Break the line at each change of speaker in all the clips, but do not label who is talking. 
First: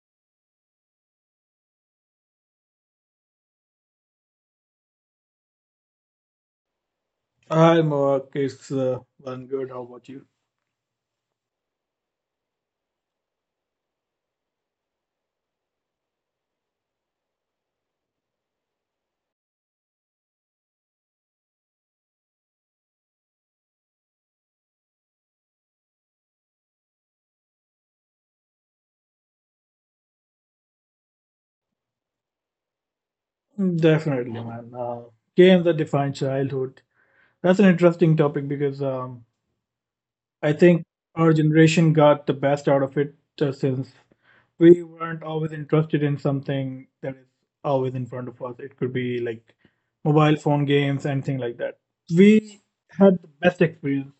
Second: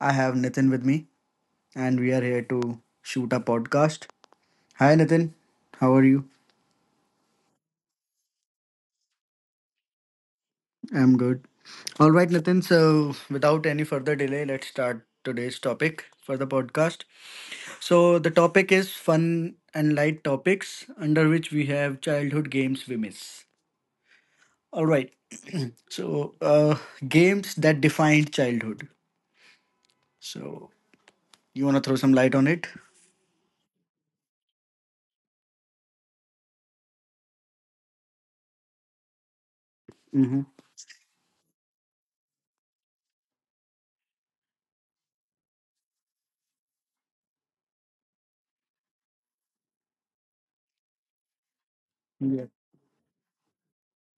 I have Nitin with me, and we are here to shoot a podcast. Hi Nitin, how are you?
Hi, Mark. It's one good. How about you?
I'm good. All right, Nitin, so without any further delay, let's start today's topic for the podcast. So, the topic is fun and light topics under which we have childhood games we miss. All right, so uh, games that defined childhood. So, you want to throw some light on it?
Definitely, man. Games that define childhood. That's an interesting topic because
Mm-hmm.
I think our generation got the best out of it since we weren't always interested in something that is always in front of us. It could be like mobile phone games, anything like that.
Yeah,
We had the best experience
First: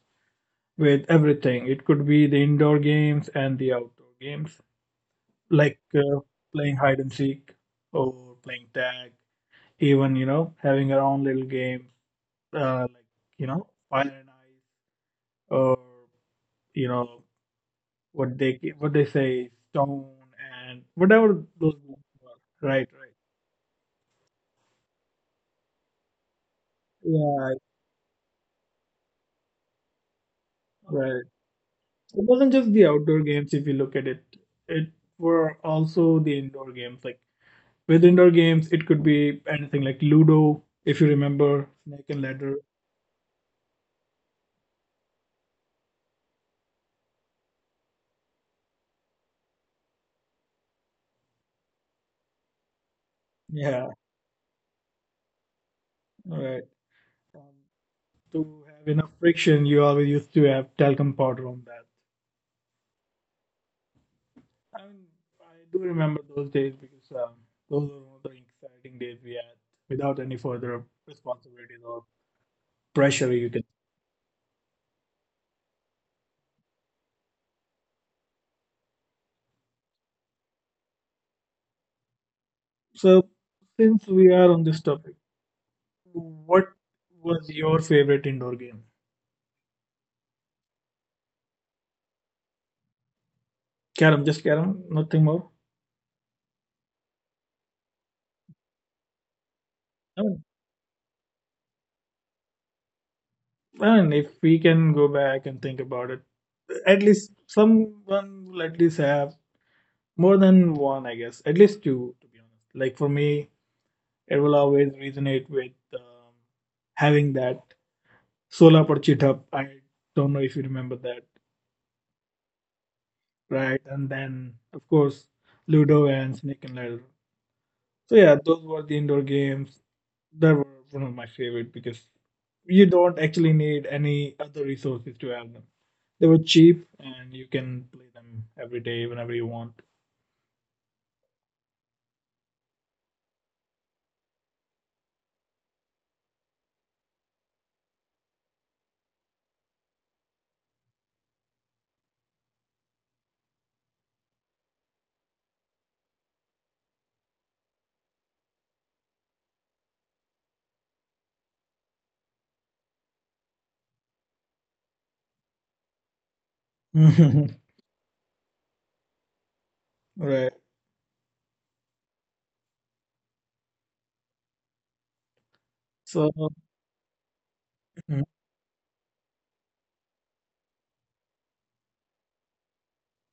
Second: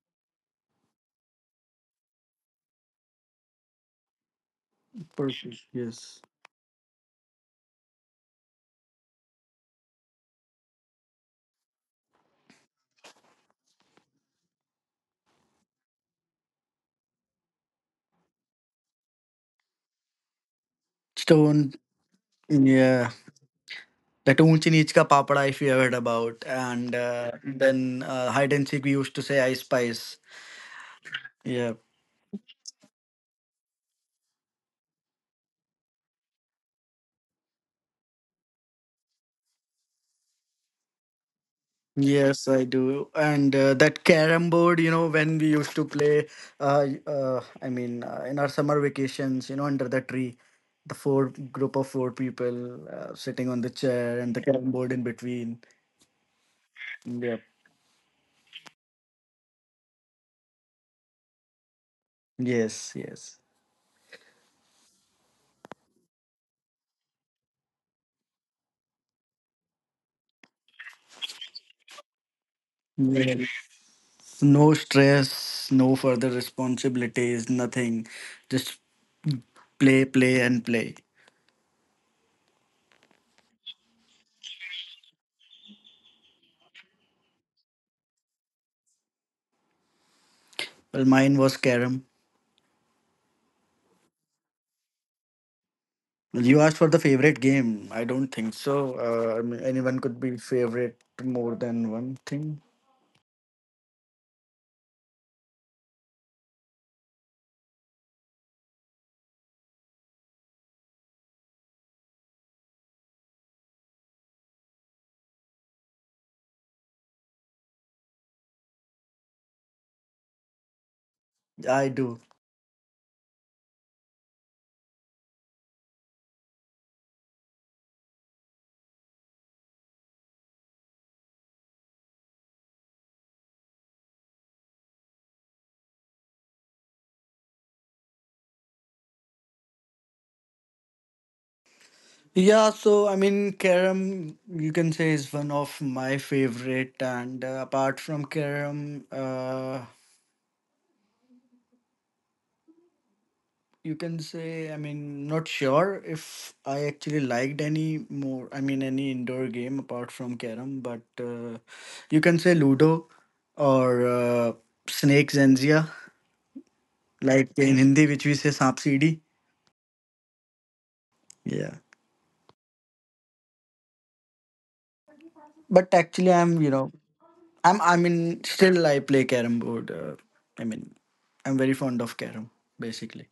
with everything. It could be the indoor games and the outdoor games.
perfect.
Like
Yes.
playing hide and seek or playing tag, even you know having our own little games like you know fire and ice or you know what they say stone and whatever
Stone.
those games were. Right,
Yeah.
right,
The Toonchinichka Papada, if you have heard about. And uh,
yeah,
then uh, hide and seek, we used to say ice Spice.
right.
Yeah.
It wasn't just the outdoor games. If you look at it, it were also the indoor games. Like with indoor games, it could be anything like Ludo, if you remember, Snake and
Yes,
Ladder.
I do. And that carom board, you know, when we used to play, in our summer vacations, you know, under the tree, the four group of four people sitting on the
Yeah,
chair and the carom board in between.
right.
Yep.
To have enough friction, you always used to have talcum powder on that.
Yes, yes.
I mean, I do remember those days because those were one of the exciting days we had without any further responsibilities or pressure,
Yes.
you can.
No stress, no further responsibilities, nothing. Just play, play, and play.
So, since we are on this topic, what was your favorite indoor game?
Well, mine was carom.
Carom, just carom, nothing more.
Well, you asked for the favorite game. I don't think so. I mean, anyone could
I
be
mean,
favorite more than one thing.
I mean, if we can go back and think about it, at least someone will at least have more than one, I guess, at least two, to be honest. Like for me, it will always resonate with having that Sola por Chitap. I don't know if you remember that,
I do.
right? And then, of course, Ludo and Snake and Ladder. So, yeah, those were the indoor games that were one of my favorite because you don't actually need any other resources to have them. They were cheap and you can play them every day whenever you want.
Yeah, so I mean, carom you can say is one of my favorite, and apart from carom, you can say, I mean, not sure if I actually liked any more, I mean, any indoor game apart from carom, but you can say ludo or snake zanzia, like in Hindi which we say saap cd.
Right.
Yeah, but
So,
actually I
mm,
mean, still I play carom board, I mean, I'm very fond of carom basically,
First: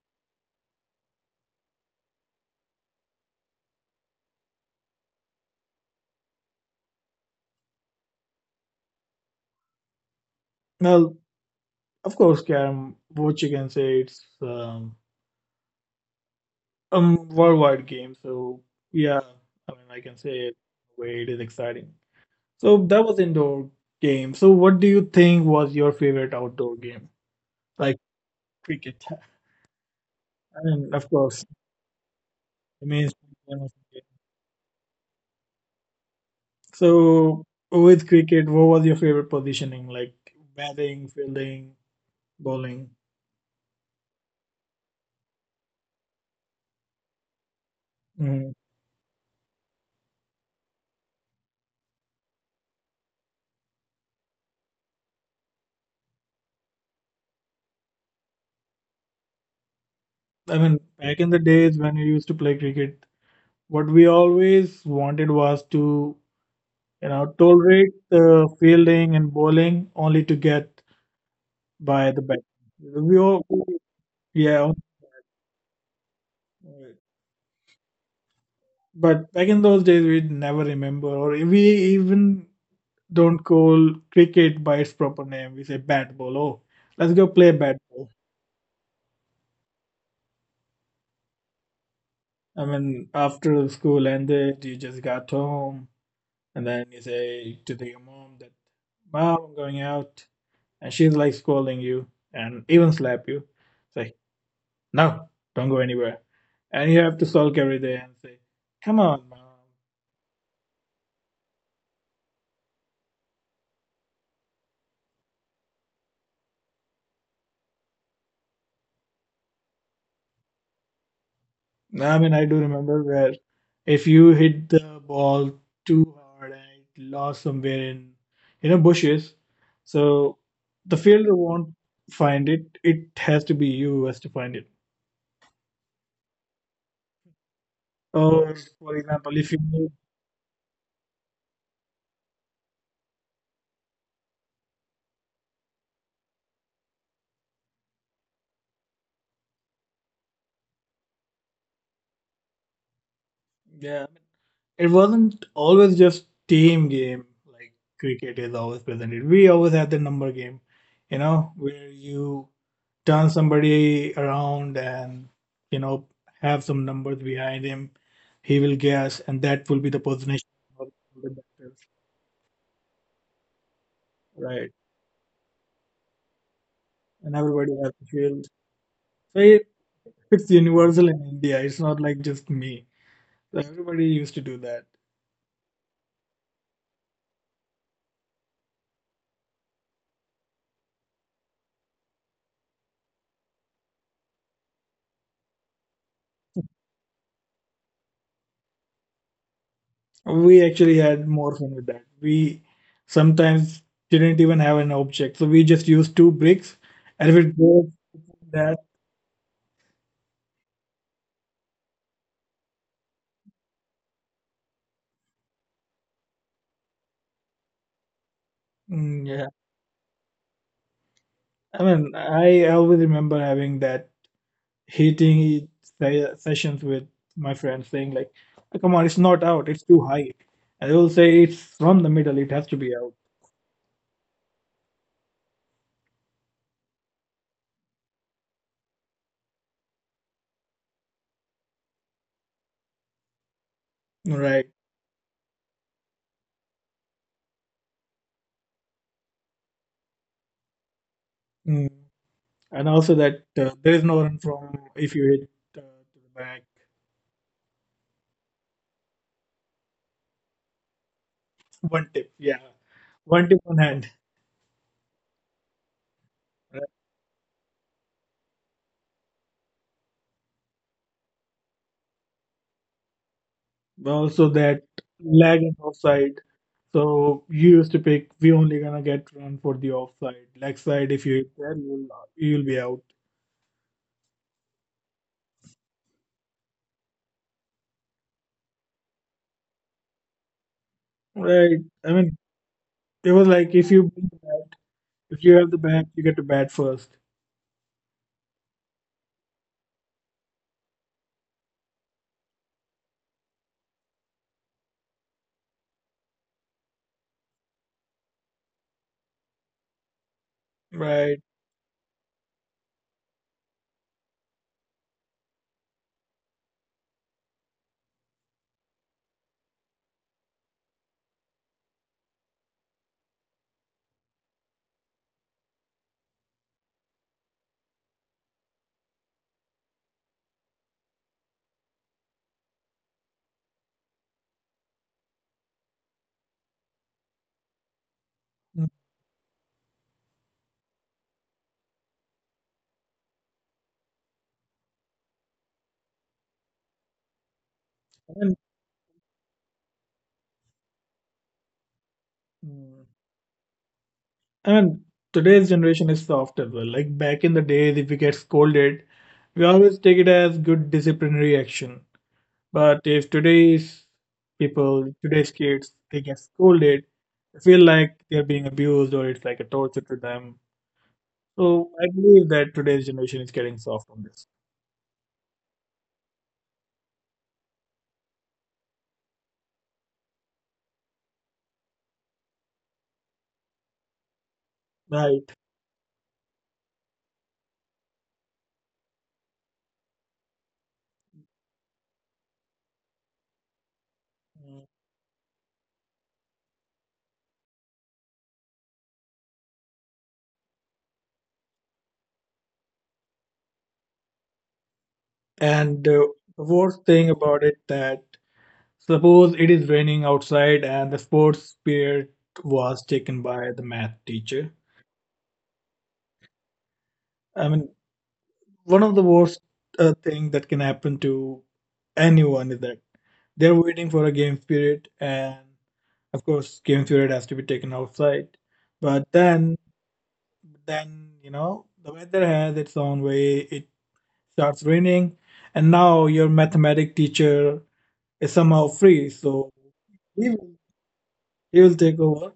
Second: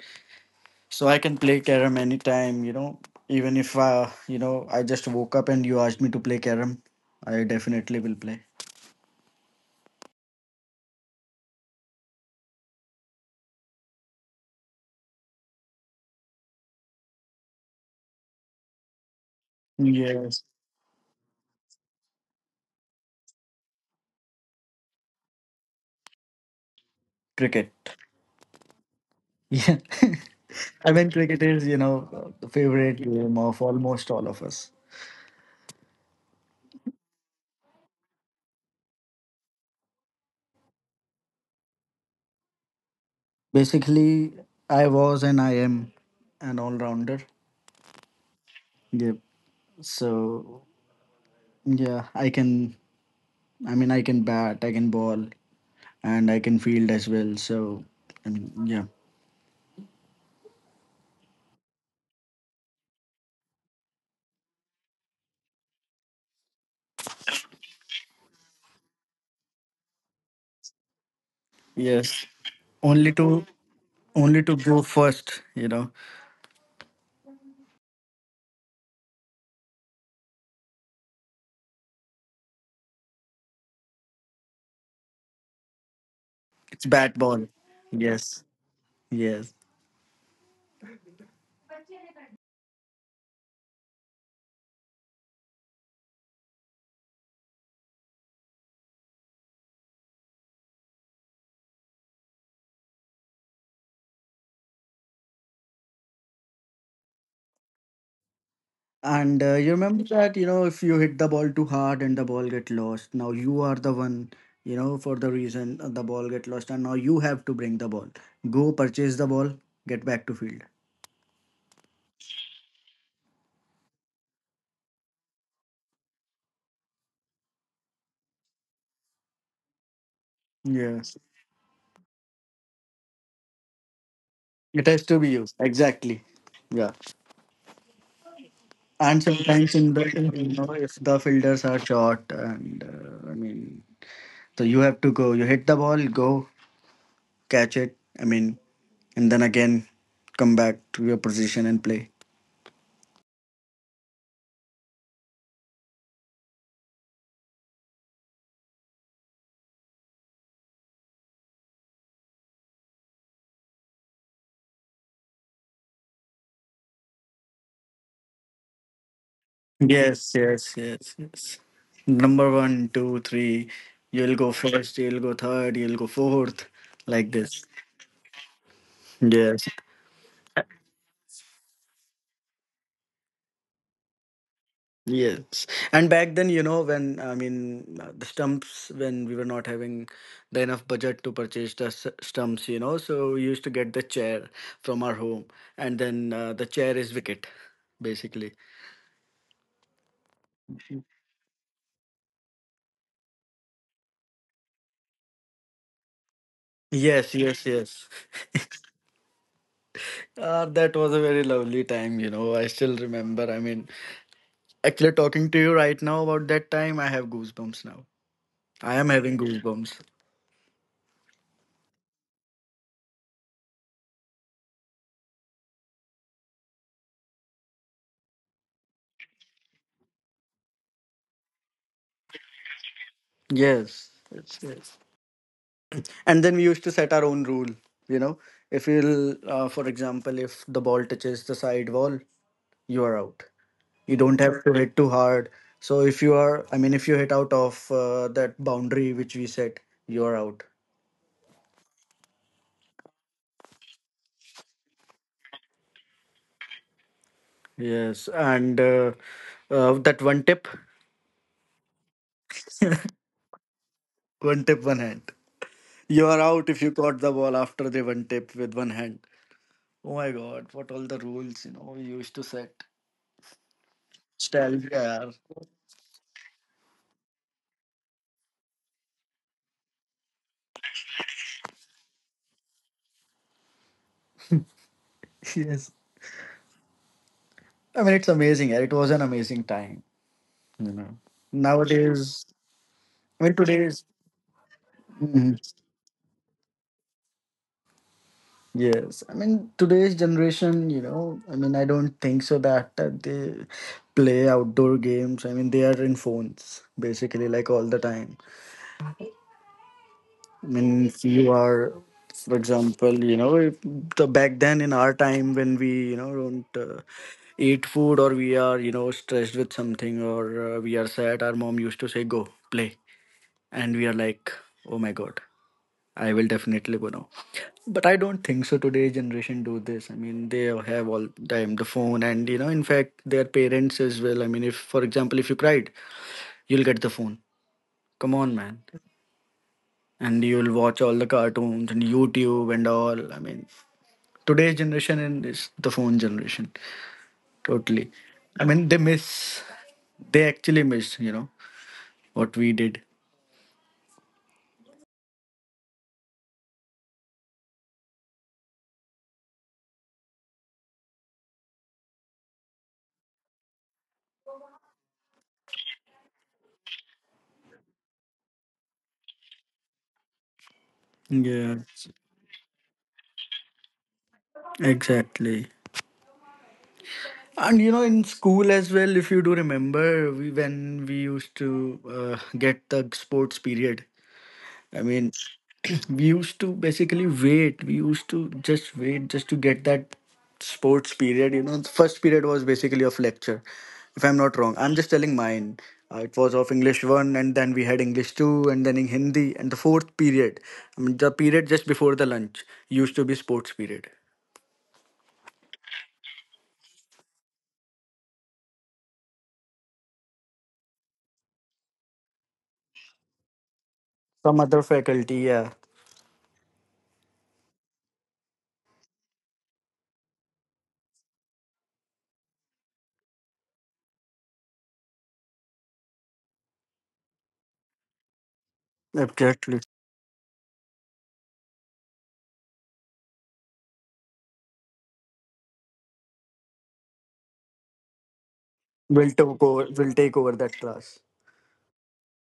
so I can play carom anytime, you know, even if, you know, I just woke up and you asked me to play carom, I definitely will play.
well, of course, Karam, what you can say, it's worldwide game. So yeah, I mean, I can say
Yes,
it the way it is exciting. So that was indoor game. So what do you think was your favorite outdoor game?
cricket.
Like cricket.
Yeah. I
And of
mean, cricket
course,
is, you know, the
the
favorite
main
game
game
of
of the—
almost all of us.
So with cricket, what was your favorite positioning? Like batting, fielding, bowling.
Basically, I was and I am an all rounder.
Mhm.
Yep. So, yeah, I can, I mean, I can bat, I can ball, and I can field as well. So, I mean, yeah.
I mean, back in the days when we used to play cricket, what we always wanted was to, you know, tolerate the fielding and bowling only to get by the
Yes.
bat.
Only
We all,
to, only to
yeah,
go first, you know,
but back in those days, we'd never remember, or we even don't call cricket by its proper name. We say bat ball. Oh,
it's
let's
bat
go
ball.
play bat ball.
Yes. Yes.
I mean, after the school ended, you just got home, and then you say to the mom that, "Mom, I'm going out," and she's like scolding you and even slap you. So no, don't go anywhere. And you have to sulk every day and say, come on,
And
mom.
you remember that, you know, if you hit the ball too hard and the ball get lost, now you are the one, you know, for the reason the ball get lost, and now you have to bring the ball. Go purchase the ball, get back to field.
I mean, I do remember where if you hit the ball too hard and it lost somewhere in, you know, bushes, so the
Yes,
fielder won't find it. It has to be you who has to find it.
it has to be you. Exactly. Yeah.
Or, for
And
example, if you
sometimes
need,
in you know, if the fielders are short and, I mean, so you have to go. You hit the ball, go catch it. I mean, and then again come back to your position and play.
yeah, it wasn't always just team game like cricket is always presented. We always had the number game, you know, where you turn somebody around and you know have some numbers behind him, he will guess and that will be the
Yes,
position
yes,
of
yes,
the
yes.
batters,
Number one, two, three. You'll go
right,
first, you'll go third, you'll go fourth, like
and
this.
everybody has to feel. So it,
Yes,
it's universal in India. It's not like just me, so everybody used to do that.
yes. And back then, you know, when I mean the stumps, when we were not having the enough budget to purchase the stumps, you know, so we used to get the chair from our home, and then the chair is wicket, basically.
We actually
Mhm.
had more fun with that. We sometimes didn't even have an object so we just used two bricks and
Yes,
if it
yes,
goes
yes.
like that.
That was a very lovely time, you know. I still remember. I mean, actually, talking to you right now about that time, I have goosebumps now. I am
Mm,
having
yeah,
goosebumps.
I mean I always remember having that hating sessions with my friends saying like, "Oh, come on, it's not out, it's too high," and they will say it's from the middle, it has to be out.
Yes, yes, yes. And then we used to set our own rule. You know, if you'll, for example, if the ball touches the side wall, you are out. You don't have
Right.
to hit too hard. So if you are, I mean, if you hit out of that boundary which we set, you are out.
Mm. And also that there is no run from if you hit uh, to the back.
Yes, and that one tip,
One tip, yeah. One tip on hand.
one tip, one hand. You are out if
Right?
you caught the ball after the one tip with one hand. Oh my god, what all the rules, you know, we used to set.
But also that
Nostalgia, yaar.
lag and offside, so you used to pick we only gonna get run for the offside. Leg side if you hit there, you'll be out.
Yes. I mean, it's amazing, yaar. It was an amazing time, you know.
Right. I mean,
Nowadays,
it
I
was
mean,
like if
today's.
you— if you
Mhm.
have the bat, you get to bat first.
Yes. I mean, today's generation, you know, I mean, I don't think so that they play outdoor games. I mean, they are in phones basically, like all the time. Means
Right.
you are, for example, you know, if, the back then in our time, when we, you know, don't eat food, or we are, you know, stressed with something, or we are sad, our mom used to say go play, and we are like, oh my god, I will definitely go now. But I don't think so today's generation do this. I mean, they have all time the phone, and you know, in fact their parents as well, I mean, if, for example, if you cried, you'll get the phone, come on man,
Mm.
and you'll watch all the cartoons and YouTube and all. I mean, today's generation and is the phone generation totally.
And,
I mean, they actually miss, you know, what we
mm,
did.
and today's generation is soft as well. Like back in the days, if we get scolded, we always take it as good disciplinary action. But if today's people, today's kids, they get scolded, they feel like they're being abused or it's like a torture to them.
Yeah,
So I believe that today's generation is getting soft on this.
exactly. And you know, in school as well, if you do remember, we when we used to get the sports period, I mean,
Right.
we used to basically wait. We used to just wait just to get that sports period. You know, the first period was basically of lecture, if I'm not wrong.
Mm.
I'm just telling mine. It was of English 1, and then we had English 2, and then in Hindi. And the fourth period, I mean, the period just before the lunch, used to be sports period.
And the worst thing about it that, suppose it is raining outside and the sports period was taken by the math
Some
teacher.
other faculty, yeah,
I mean, one of the worst thing that can happen to anyone is that they're waiting for a game period, and of course, game period has to be taken outside. But
exactly,
then you know, the weather has its own way. It starts raining, and now your mathematic teacher is somehow free, so
will take
he
over
will,
that class.
he will take over.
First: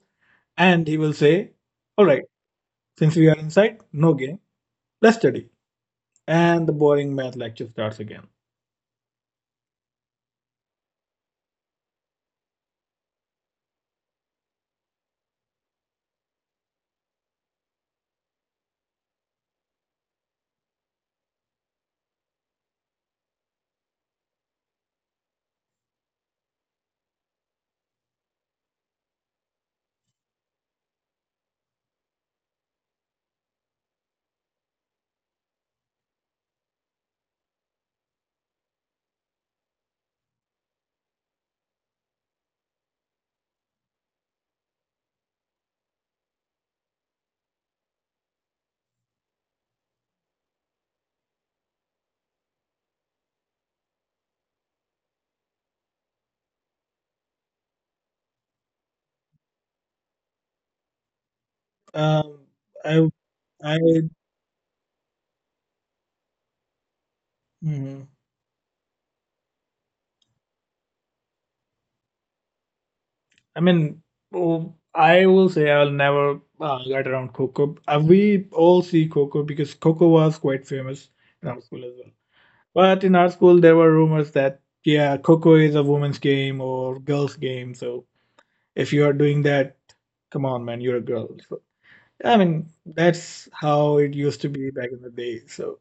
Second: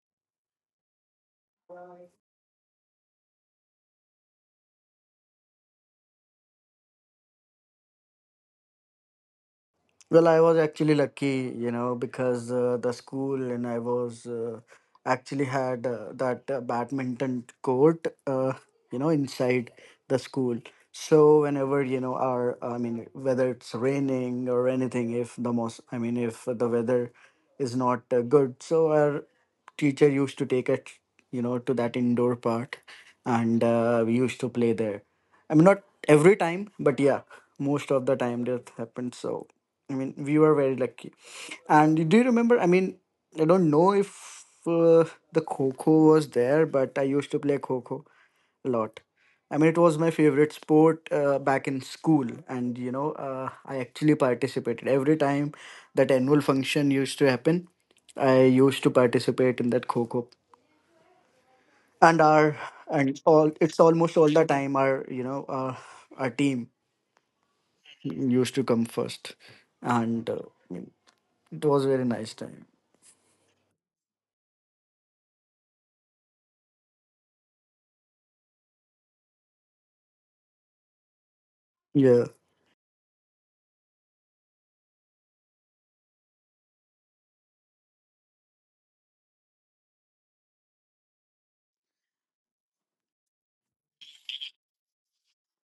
And he will say, all right, since we are inside, no game, let's study. And the boring math lecture starts again.
Well, I was actually lucky, you know, because the school and I was actually had that badminton court, you know, inside the school. So whenever, you know, I mean, whether it's raining or anything, if the most, I mean, if the weather is not good, so our teacher used to take it, you know, to that indoor part, and we used to play there. I mean, not every time, but yeah, most of the time that happened. So, I mean, we were very lucky. And do you remember? I mean, I don't know if uh, the Kho was there, but I used to play Kho a lot. I mean, it was my favorite sport back in school, and you know, I actually participated every time that annual function used to happen. I used to participate in that Kho and
Um,
our
I,
and all.
I,
It's almost all the time our you know our team
mhm.
used to come first, and I mean, it was a very nice time.
I mean, oh, I will say I'll never get around Coco. We all see Coco because Coco was quite famous in our school as well.
Yeah.
But in our school, there were rumors that, yeah, Coco is a woman's game or girls' game. So if you are doing that, come on, man, you're a girl. So I mean, that's how it used to be back in the day. So,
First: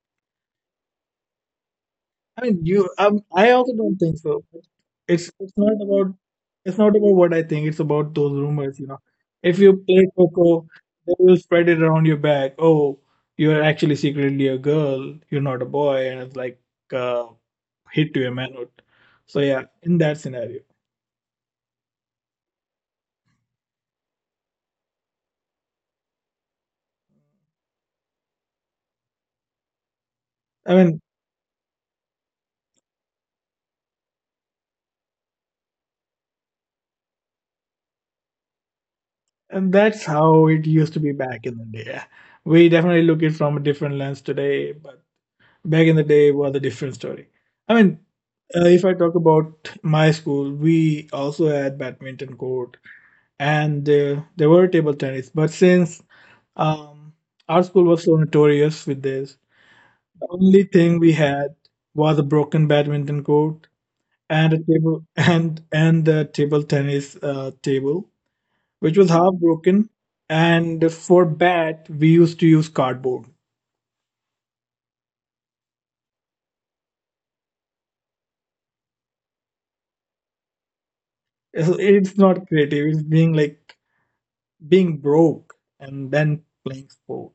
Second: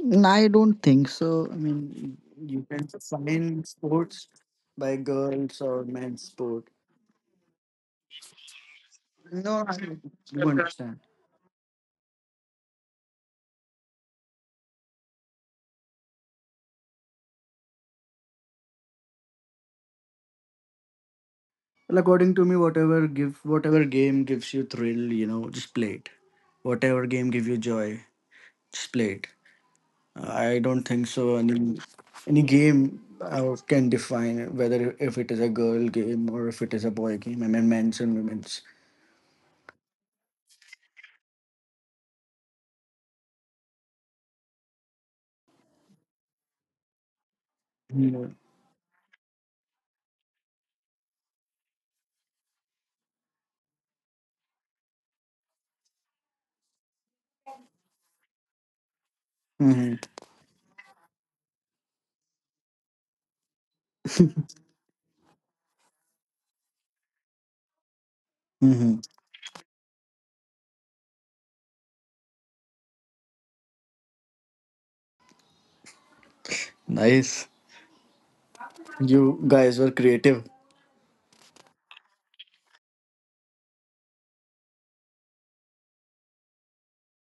And I don't think so. I mean,
I
you
mean,
can
you, I
find
also don't think
sports
so.
by
It's
girls
it's not
or men's
about—
sport.
it's not about what I think. It's about those rumors, you know.
No, I
If you
don't,
play
you
Coco,
understand.
they will spread it around your back. Oh, you're actually secretly a girl. You're not a boy, and it's like uh, hit to your manhood. So yeah, in that scenario,
Well, according to me, whatever give, whatever game gives you thrill, you know, just play it. Whatever game give you joy, just play it. I don't think so.
I mean,
Any game can define whether if it is a girl game or if it is a boy game. I mean, men's and women's.
and that's how it used to be back in the day. We definitely look it from a different lens today, but back in the day was a different story. I mean,
Yeah.
if I talk about my school, we also had badminton court and there were table tennis. But since um, our school was so notorious with this,
Mm-hmm.
the only thing we had was a broken badminton court and a table and the table tennis table, which
Mm-hmm.
was half broken. And for bat, we used to use cardboard.
Nice. You guys were creative.
It's it's not creative. It's being like being broke and then playing sport.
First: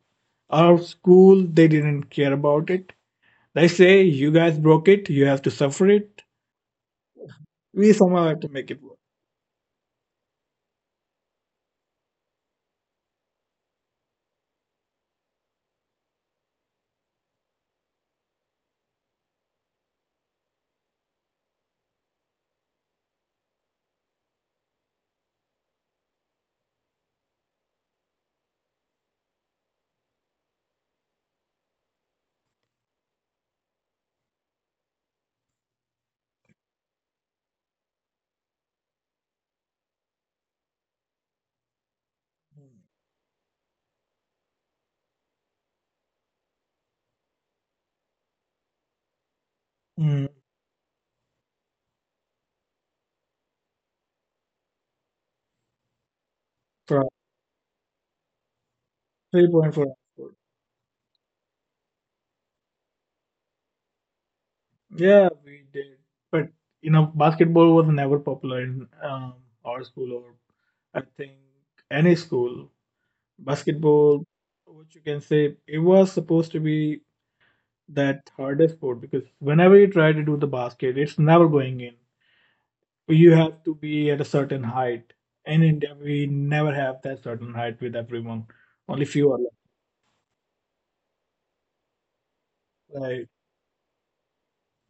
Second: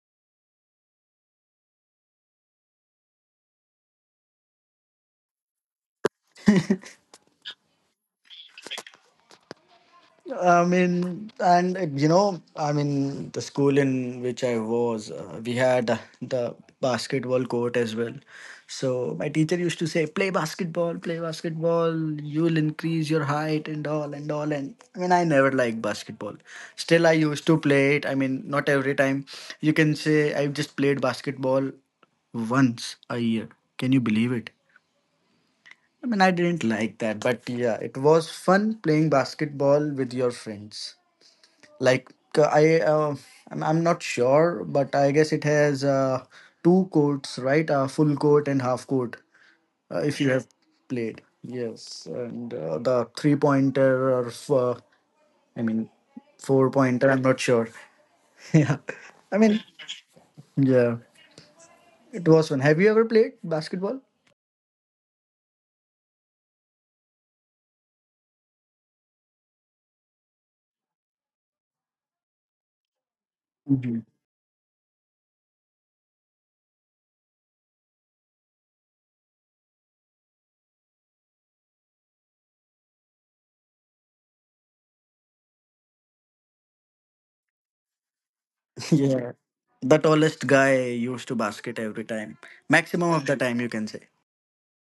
Our school, they didn't care about it. They say, you guys broke it, you have to suffer it. We somehow have to make it work.
I mean, and you know, I mean, the school in which I was, we had the basketball court as well. So my teacher used to say, "Play basketball, play basketball. You'll increase your height and all and all." And I mean, I never liked basketball. Still, I used to play it. I mean, not every time. You can say I've just played basketball once a year. Can you believe it? I mean, I didn't like that, but yeah, it was fun playing basketball with your friends, like uh, i uh, I'm not sure, but I guess it has two courts, right? Full court and half court, if
Mm,
you have played. Yes, and the three pointer or i mean four
for
pointer, I'm not sure. Yeah, I
three
mean,
point four.
yeah, it was fun. Have you ever played basketball?
Yeah, we did. But you know, basketball was never popular in our school or I think any school.
Mhm.
Basketball, what you can say, it was supposed to be that hardest sport because whenever you try to do the basket, it's never going in. You have to be at a certain height. In India, we never have that certain height with everyone. Only few
Yeah,
are left.
the tallest guy used to basket every time, maximum of
Like,
the time you can say.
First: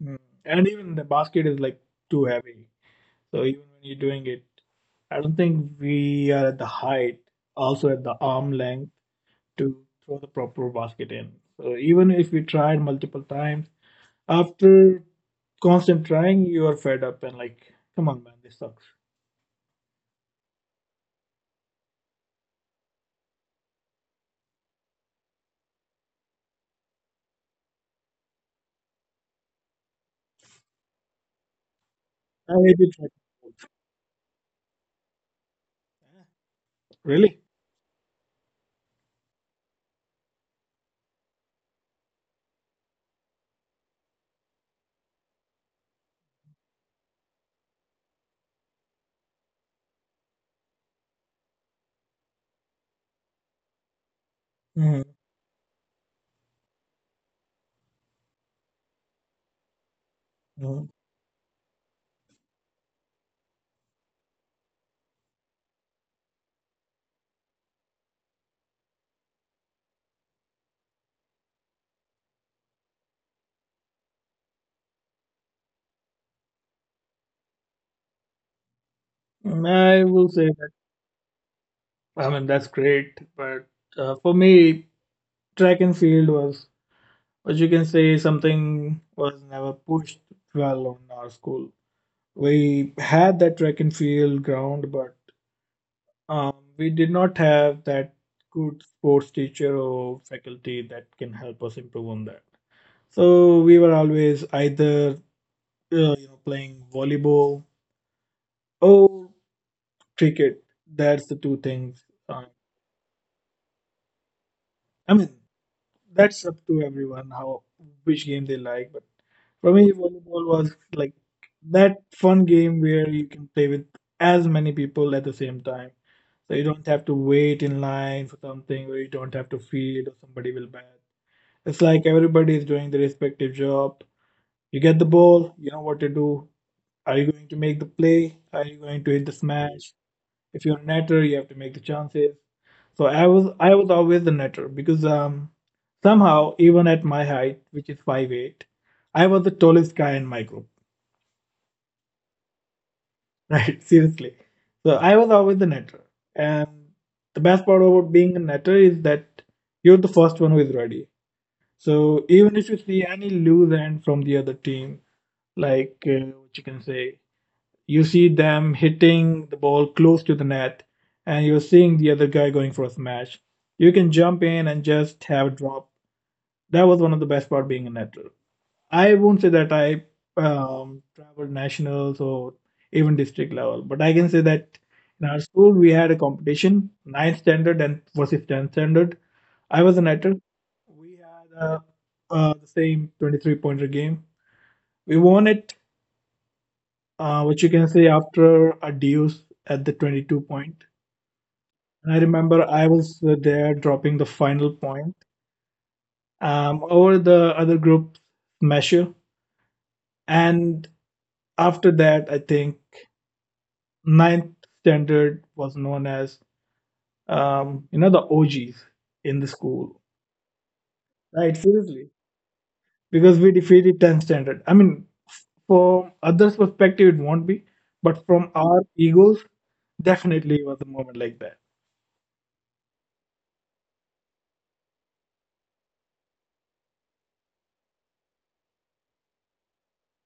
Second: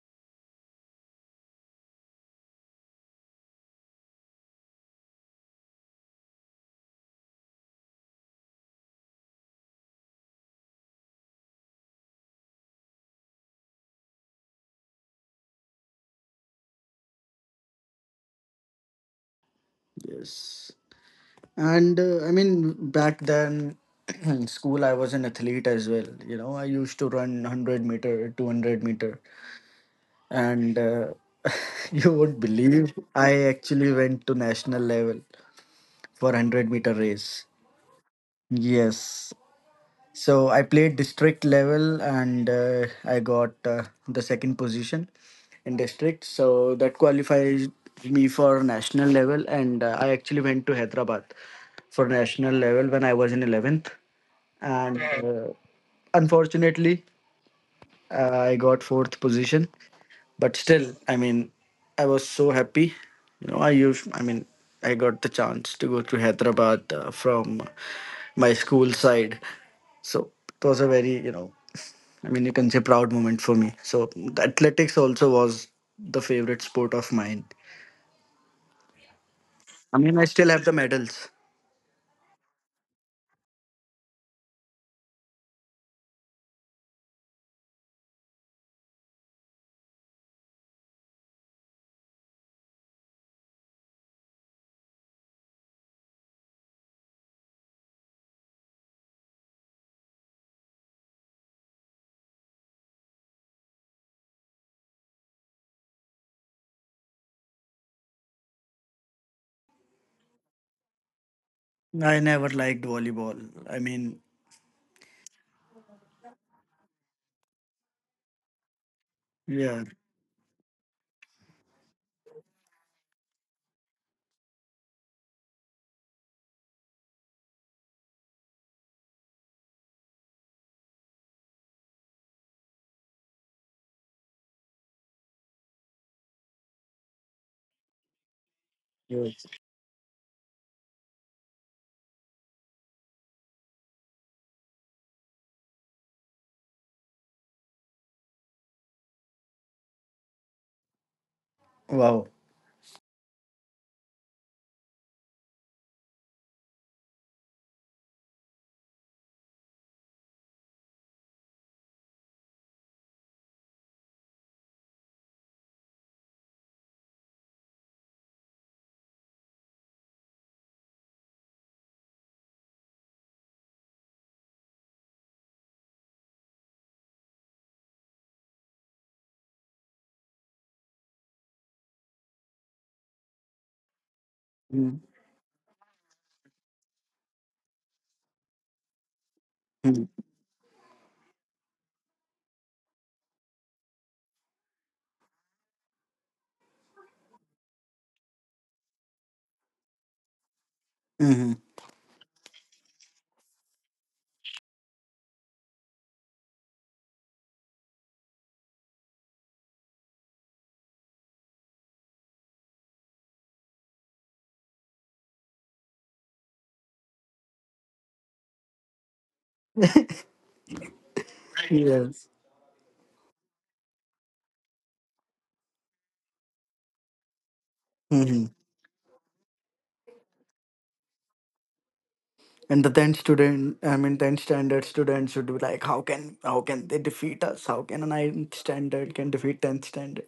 mm, and even the basket is like too heavy. So even when you're doing it, I don't think we are at the height, also at the arm length to throw the proper basket in. So even if we tried multiple times, after constant trying, you are fed up and like, come on, man, this sucks.
Yes. And I mean, back then in school, I was an athlete as well. You know, I used to run 100 meter, 200 meter. And you won't
I hate
believe
it.
I actually went to national level for 100-meter
Really?
race. Yes. So I played district level, and I got the second position in district. So that qualifies me for national level. And I actually went to Hyderabad for national level when I was in 11th. And
Hmm.
Unfortunately, I got fourth position, but still, I was so happy. You know I used I mean I got the chance to go to Hyderabad from my school side, so it was a very, you can say, proud moment for me. So athletics also was the favorite sport of mine.
I
I
will
still
say.
have the medals.
I mean, that's great. But for me, track and field was, as you can say, something was never pushed well on our school. We had that track and field ground, but we did not have that good sports teacher or faculty that can help us improve on that. So we were always either you know playing volleyball or cricket. That's the two things.
I
Um,
never liked volleyball. i mean
I mean, that's up to everyone how which game they like. But for
yeah.
me, volleyball was like that fun game where you can play with as many people at the same time. So you don't have to wait in line for something, or you don't have to field, or somebody will bat. It's like everybody is doing their respective job. You get the ball, you know what to do. Are you going to make the play? Are you going to hit the
Yes.
smash? If you're a netter, you have to make the chances. So I was always the netter because somehow even at my height, which is 5'8", I was the tallest guy in my group.
Wow.
Right, seriously. So I was always the netter. And the best part about being a netter is that you're the first one who is ready. So even if you see any loose end from the other team, like what you can say, you see them hitting the ball close to the net, and you're seeing the other guy going for a smash. You can jump in and just have a drop. That was one of the best part being a netter. I won't say that I traveled nationals or even district level, but I can say that in our school we had a competition, ninth standard and versus 10th standard. I was a
Mm-hmm.
netter. We had the same 23 pointer game. We won it, which you can say after a deuce at the 22 point. And I remember I was there dropping the final point, over the other group measure. And after that, I think ninth standard was known as, the OGs in the school. Right, seriously.
Yes.
Because we defeated 10th standard. I mean, from others' perspective, it won't be. But
Hmm.
from our egos, definitely it was a moment like that.
And the 10th student, I mean, 10th standard student should be like, how can they defeat us? How can a ninth standard can defeat 10th standard?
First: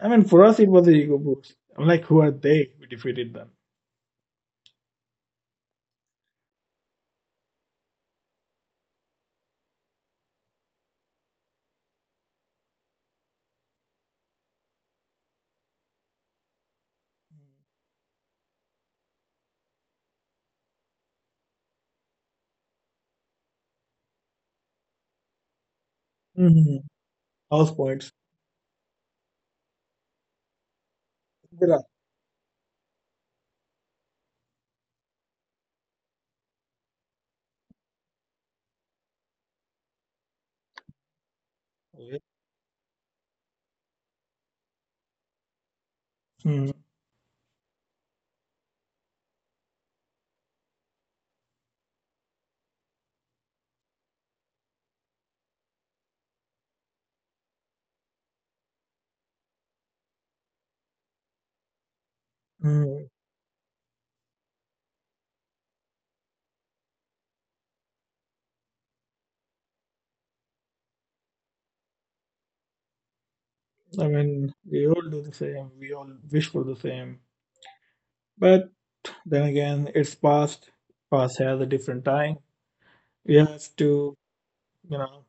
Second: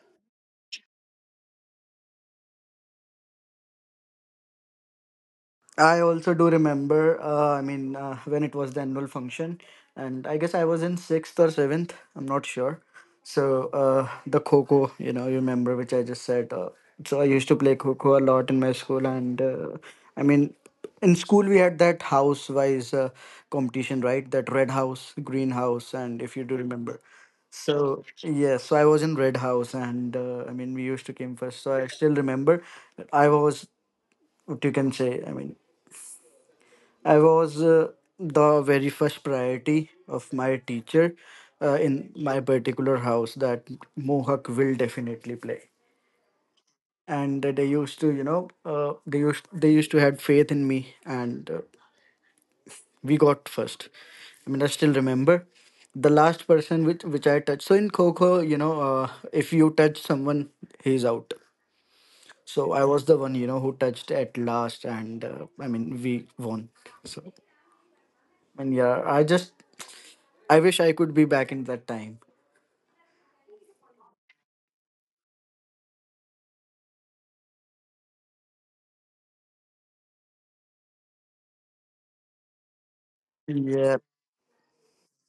I mean, for us, it was an ego boost. I'm like, who are they? We defeated them.
I also do remember, when it was the annual function, and I guess I was in sixth or seventh, I'm not sure. So, the Coco, you know, you remember, which I just said. So, I used to play Coco a lot in my school, and I mean, in school, we had that house wise competition, right? That red house, green house, and if you do
Mm-hmm.
remember.
House
So
points.
yes, so I was in Red House, and we used to came first.
There
So
are.
I still remember. I was, what you can say, I was the very first priority of my teacher in
Okay.
my particular house, that Mohawk will definitely play.
Mhm.
And they used to, you know, they used to had faith in me, and we got first. I still remember the last person which I touched. So in Kho Kho, you know, if you touch someone, he's out. So I was
Mhm.
the one, you know, who touched at last, and we won. So, and yeah, I wish I could be back in that time.
I mean, we all do the same. We all wish for the same. But then again, it's past. Past has a different time. We have
Yeah.
to, you know,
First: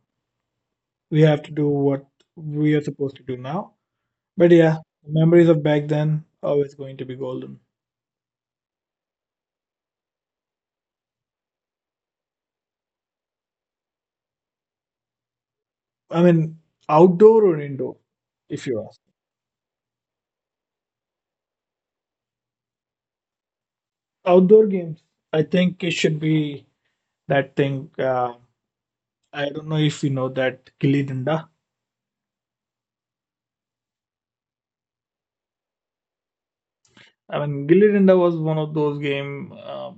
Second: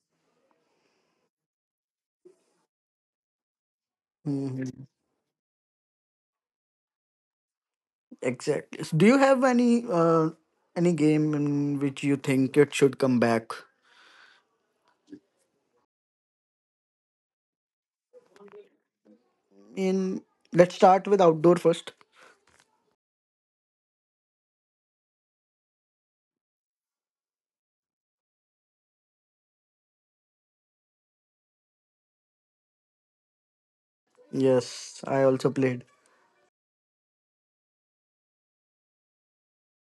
we have to do what we are supposed to do now. But yeah,
Hmm.
memories of back then always going to be golden.
Exactly. So do you have any game in which you think it should come back?
I mean, outdoor or indoor, if you ask.
In Let's start with outdoor first.
Outdoor games. I think it should be that thing. I don't know if you know that gilli danda.
Yes, I also played.
I mean, gilli danda was one of those game.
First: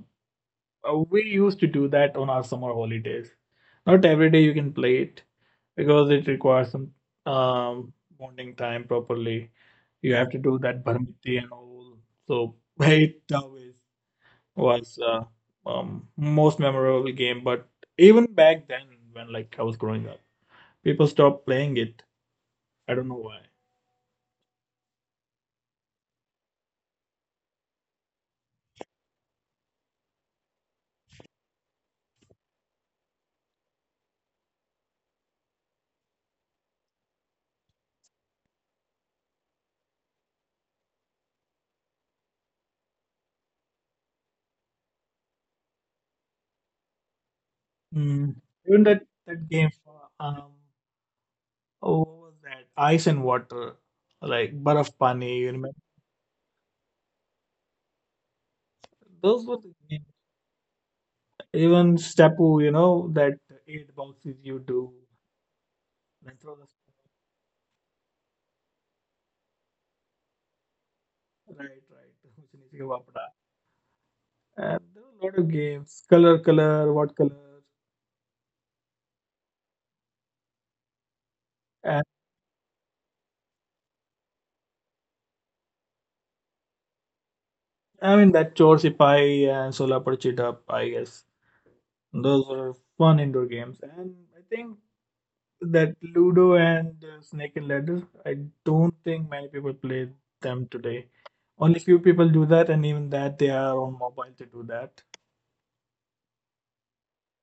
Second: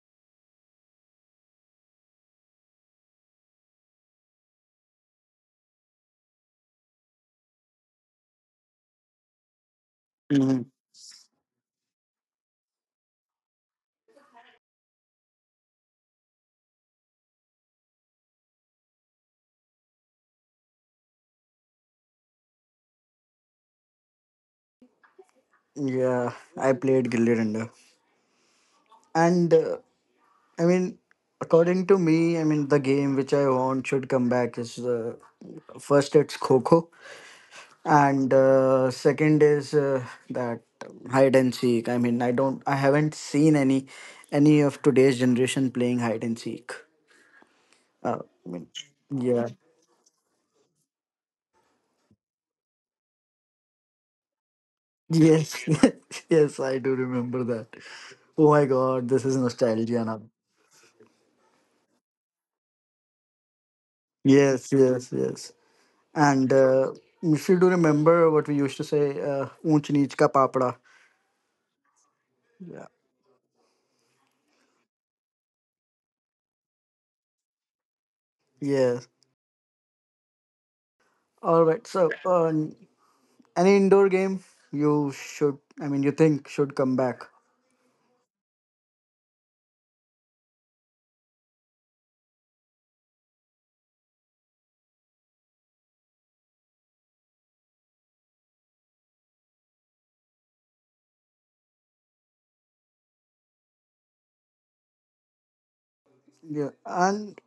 We used to do that on our summer holidays. Not every day you can play it because it requires some um, bonding time properly. You have to do
Mhm.
that barmiti and all. So it always was most memorable game. But even back then, when like I was growing up, people stopped playing it. I don't know why.
Yeah, I played Gilly Danda, and I mean, according to me, the game which I want should come back is, the first it's Coco, and second is that hide and seek. I haven't seen any of today's generation playing hide and seek. uh,
Mm.
i mean
Even that
yeah.
that game, oh, what was that? Ice and Water, like Barf Pani. You
Yes.
remember?
Yes, I do remember that. Oh my god, this is
Those were the
nostalgia
games.
now.
Even Stepu, you know, that eight boxes you
Yes,
do,
yes, yes.
then
and
throw the stone.
If you do remember what we used to say, unch neech ka papada.
Right, right. Kuchh nahi
Yeah.
kiya wapda. And there were a lot of games. Color, color, what color?
Yes. All right,
And
so, any indoor game you should I mean you think should come back?
I mean that Chor Sipai and Solapur Chit Up. I guess those were fun indoor games. And I think that Ludo and Snake and Ladder, I don't think many people play them today. Only few people do that, and even that they are on mobile to do that.
Yeah, and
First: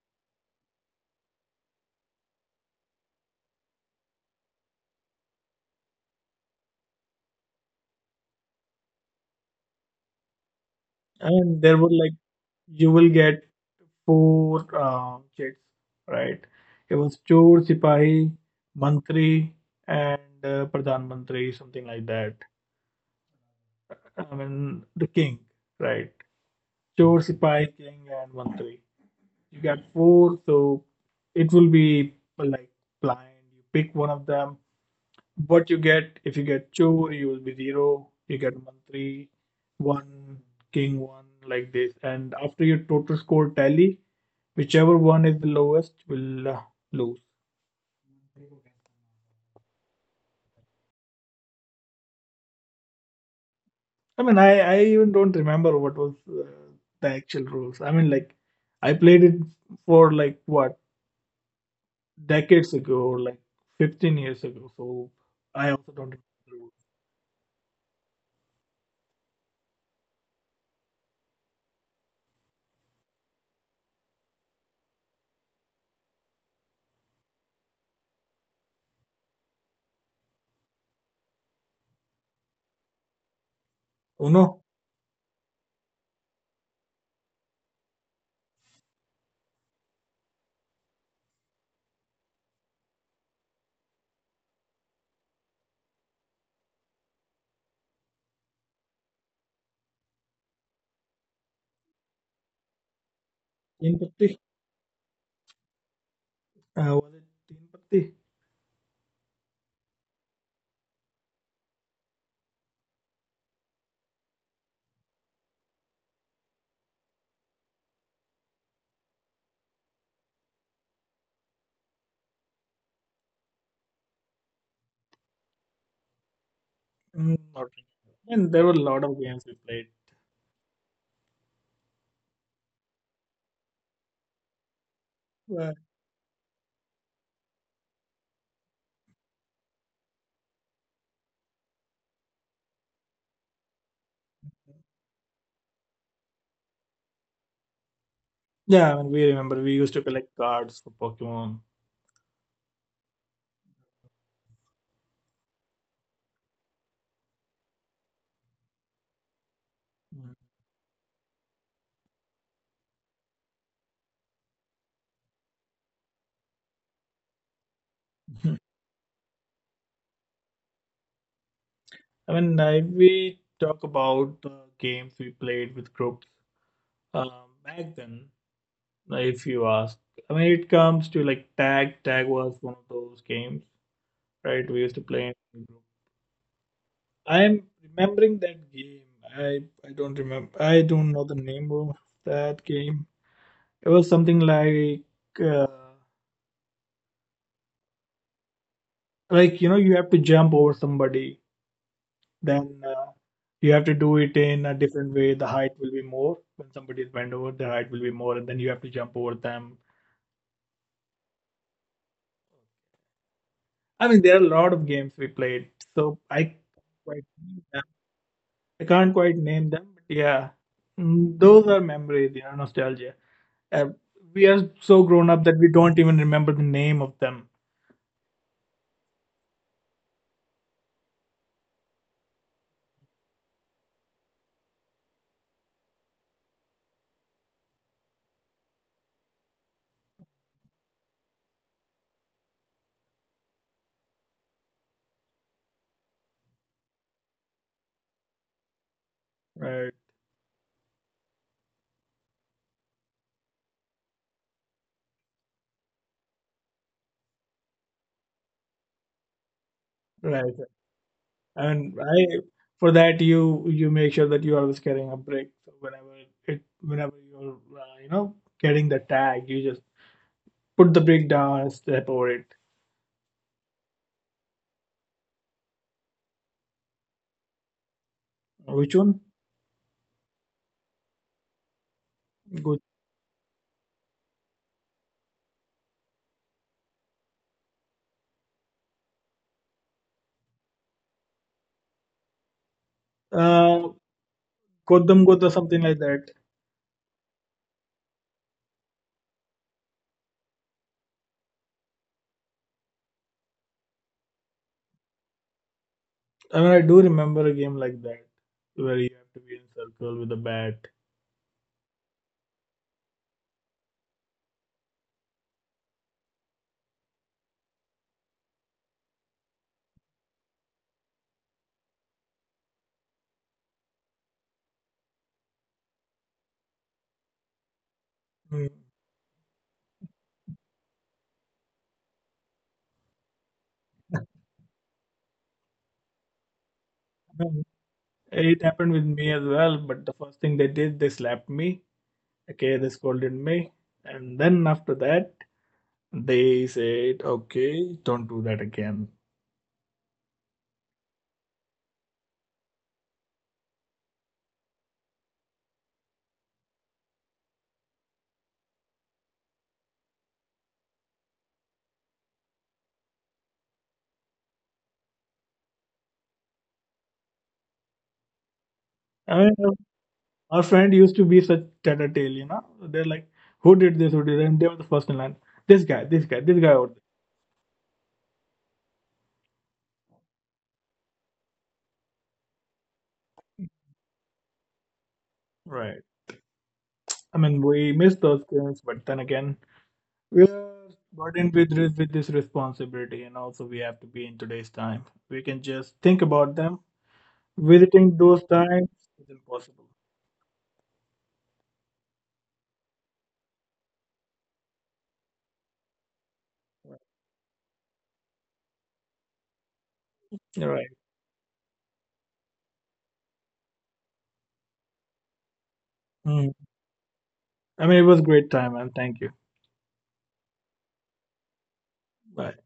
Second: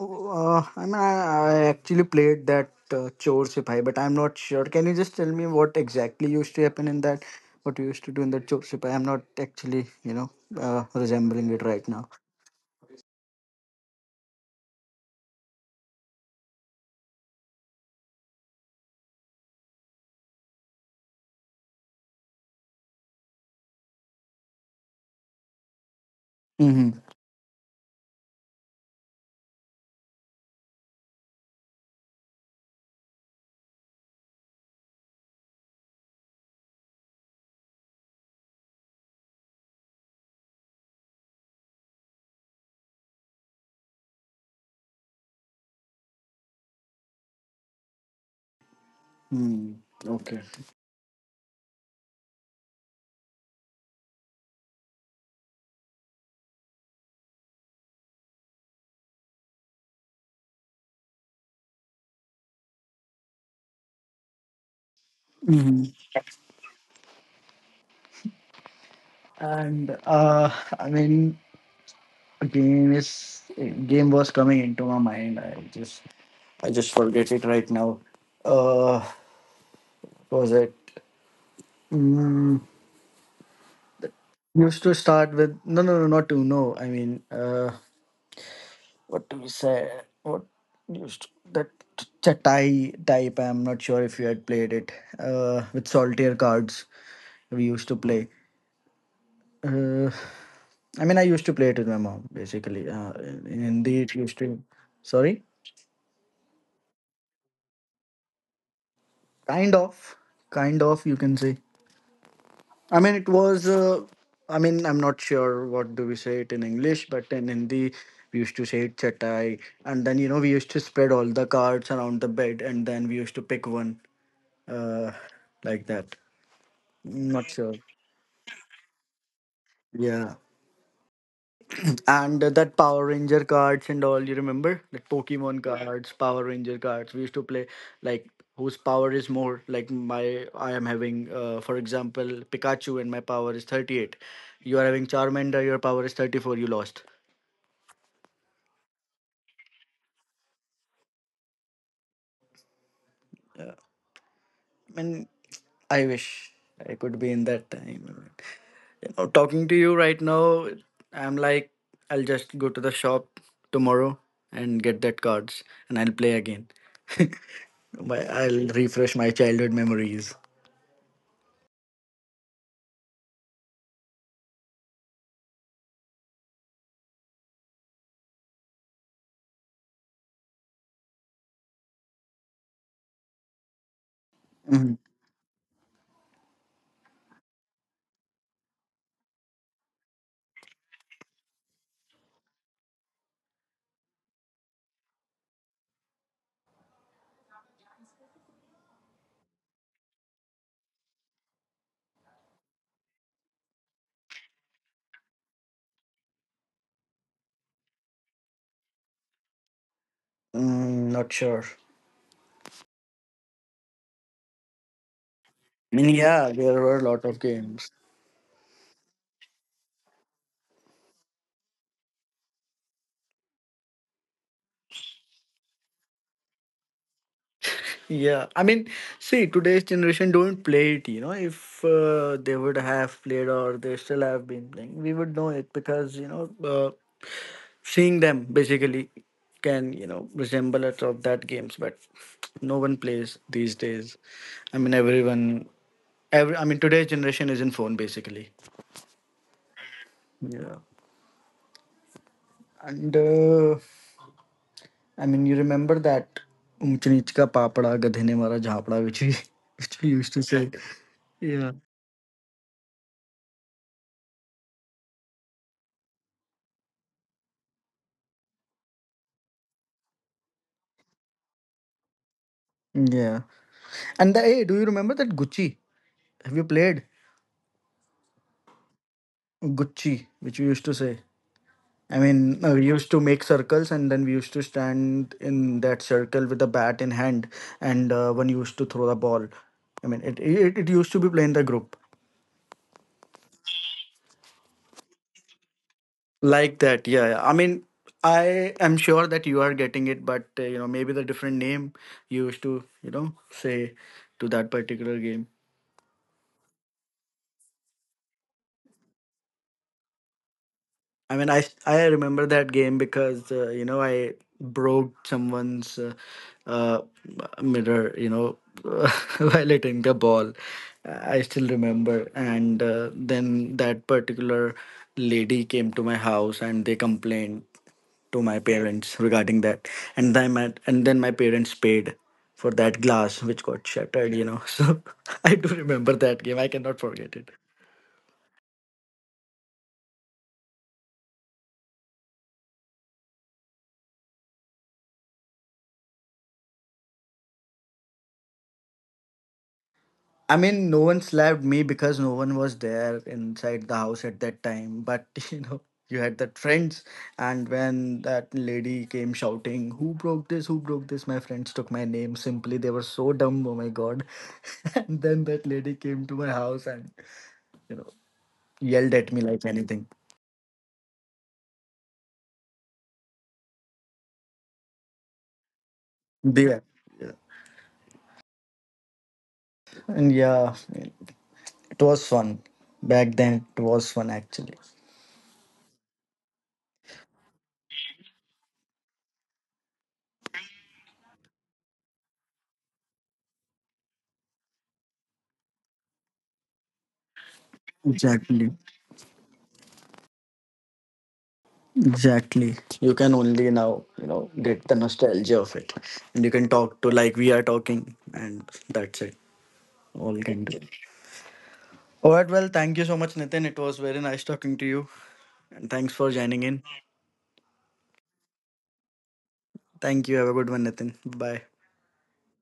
I mean, I actually played that Chor Sipai, but I'm not sure. Can you just tell me what exactly used to happen in that? What you used to do in that Chor Sipai? I'm not actually, you know, resembling
And
it
there
right
were
now.
like you will get four checks, right? It was Chor, Sipahi, Mantri, and Pradhan Mantri, something like that. I mean the king, right?
Mm-hmm.
Chor, Sipahi, king, and Mantri. You get four, so it will be like blind. You pick one of them. What you get, if you get chore, you will be zero. You get mantri, one, king one, like this. And after your total score tally, whichever one is the lowest will lose.
Hmm. Okay.
I mean, I even don't remember what was the actual rules. I mean, like, I played it for like what decades ago, or like 15 years ago, so I
Mm-hmm.
also don't remember.
And I mean, game is game was coming into my mind. I just forget it right now. Uh, was it?
Oh no,
Used to start with no, no, no, not to no. What do we say? What used to, that chatai type? I'm not sure if you had played it with solitaire cards. We used to play. Uh, I used to play it with my mom basically. In
Teen
Hindi, it
Patti.
used to. Sorry,
Was it Teen Patti?
kind of, kind of. You can say. I mean, it was. I mean, I'm not sure what do we say it in English, but in Hindi we used to say it chatai, and then you know we used to spread all the cards around the bed, and then we used to pick one, uh, like that.
Mm,
Not
not
sure.
really. And there were a lot of games we played.
Yeah, and that Power Ranger cards and all. You remember, like Pokemon.
But
Yeah. Cards, Power Ranger cards. We used to play like whose power is more. Like my, I am having, for example, Pikachu, and my power is 38. You are having Charmander. Your power is 34. You lost.
yeah, I mean, we remember we used to collect cards for Pokemon.
And I wish I could be in that time. You know, talking to you right now, I'm like, I'll just go to the shop tomorrow and get that cards and I'll play again. My-
Mm.
I'll refresh my childhood memories.
I mean, if we talk about the games we played with groups, um, back then, if you ask, I mean, it comes to like tag. Tag was one of those games, right? We used
Mhm.
to play in group. I'm remembering that game. I I don't remember. I don't know the name of that game. It was something uh, like you know you have to jump over somebody, then you have to do it in a different way. The height will be more when somebody is bent over, the height will be more, and then you have to jump over them.
Mm, not sure.
I mean, there are a lot of games we played, so I
Yeah, there were a
can't quite
lot of
name them.
games.
I can't quite name them, but yeah, mm, those are memories, you know, nostalgia. Uh, we are so grown up that we don't even remember the name of them.
Yeah, I mean, see, today's generation don't play it. You know, if they would have played or they still have been playing, we would know it because you know. Seeing them basically can, you know, resemble a lot of that games, but no one plays these days. I mean, everyone, every, I mean, today's generation is in phone basically.
Right.
Yeah. And you remember that Umchanichka Papada Gadhene Mara Jhapda, which we, which we used to
Right.
say. Yeah.
And I, for that you make sure that you are always carrying a brake. So whenever you're, you know, getting the tag, you just put the brake down and step over it.
Yeah. And the, hey, do you remember that Gucci? Have you played
Which one?
Gucci, which we used to say?
Good.
We used to make circles and then we used to stand in that circle with a bat in hand, and one used to throw the ball. It used to be playing the group
Uh, Kodam Gota, something like that.
like that. Yeah, yeah. I am sure that you are getting it, but you know, maybe the different name you used to, you know, say to that particular game.
I mean, I do remember a game like that where you have to be in circle with a bat.
I remember that game because you know I broke someone's uh, mirror, you know, while hitting the ball. I still remember, and then that particular lady came to my house and they complained to my
Hmm.
parents regarding that, and then my parents paid for that glass which got shattered, you know. So I do remember that game. I cannot forget.
Um, it happened with me as well, but the first thing they did, they slapped me. Okay, they scolded me, and then after that, they said, okay, don't do that again.
I mean, no one slapped me because no one was there inside the house at that time. But you know, you had that friends, and when that lady came shouting, "Who broke this? Who broke this?" My friends took my name simply. They were so dumb. Oh my god! And then that lady came to my house and you know yelled at
I
me
mean,
like anything.
our friend used to be such tattletale, you know. They're like, who did this? Who did that? And they were the first in line. This guy, this guy, this guy
Yeah,
out there.
yeah. And yeah, it was fun back then. It was fun actually.
Right. I mean, we miss those things, but then again, we're burdened with with this responsibility, and also we have to be in today's time. We can just think about them. Visiting those
Exactly.
times is impossible.
Exactly. You can only now, you know, get the nostalgia of it. And you can
Right.
talk, to like we are talking, and that's it. All can
All
do.
right.
Alright, well, thank you so much, Nitin. It was very nice talking to you. And thanks for
Mm.
joining in.
I mean, it was a great time, and thank you.
Thank you. Have a good one, Nitin. Bye.
Bye.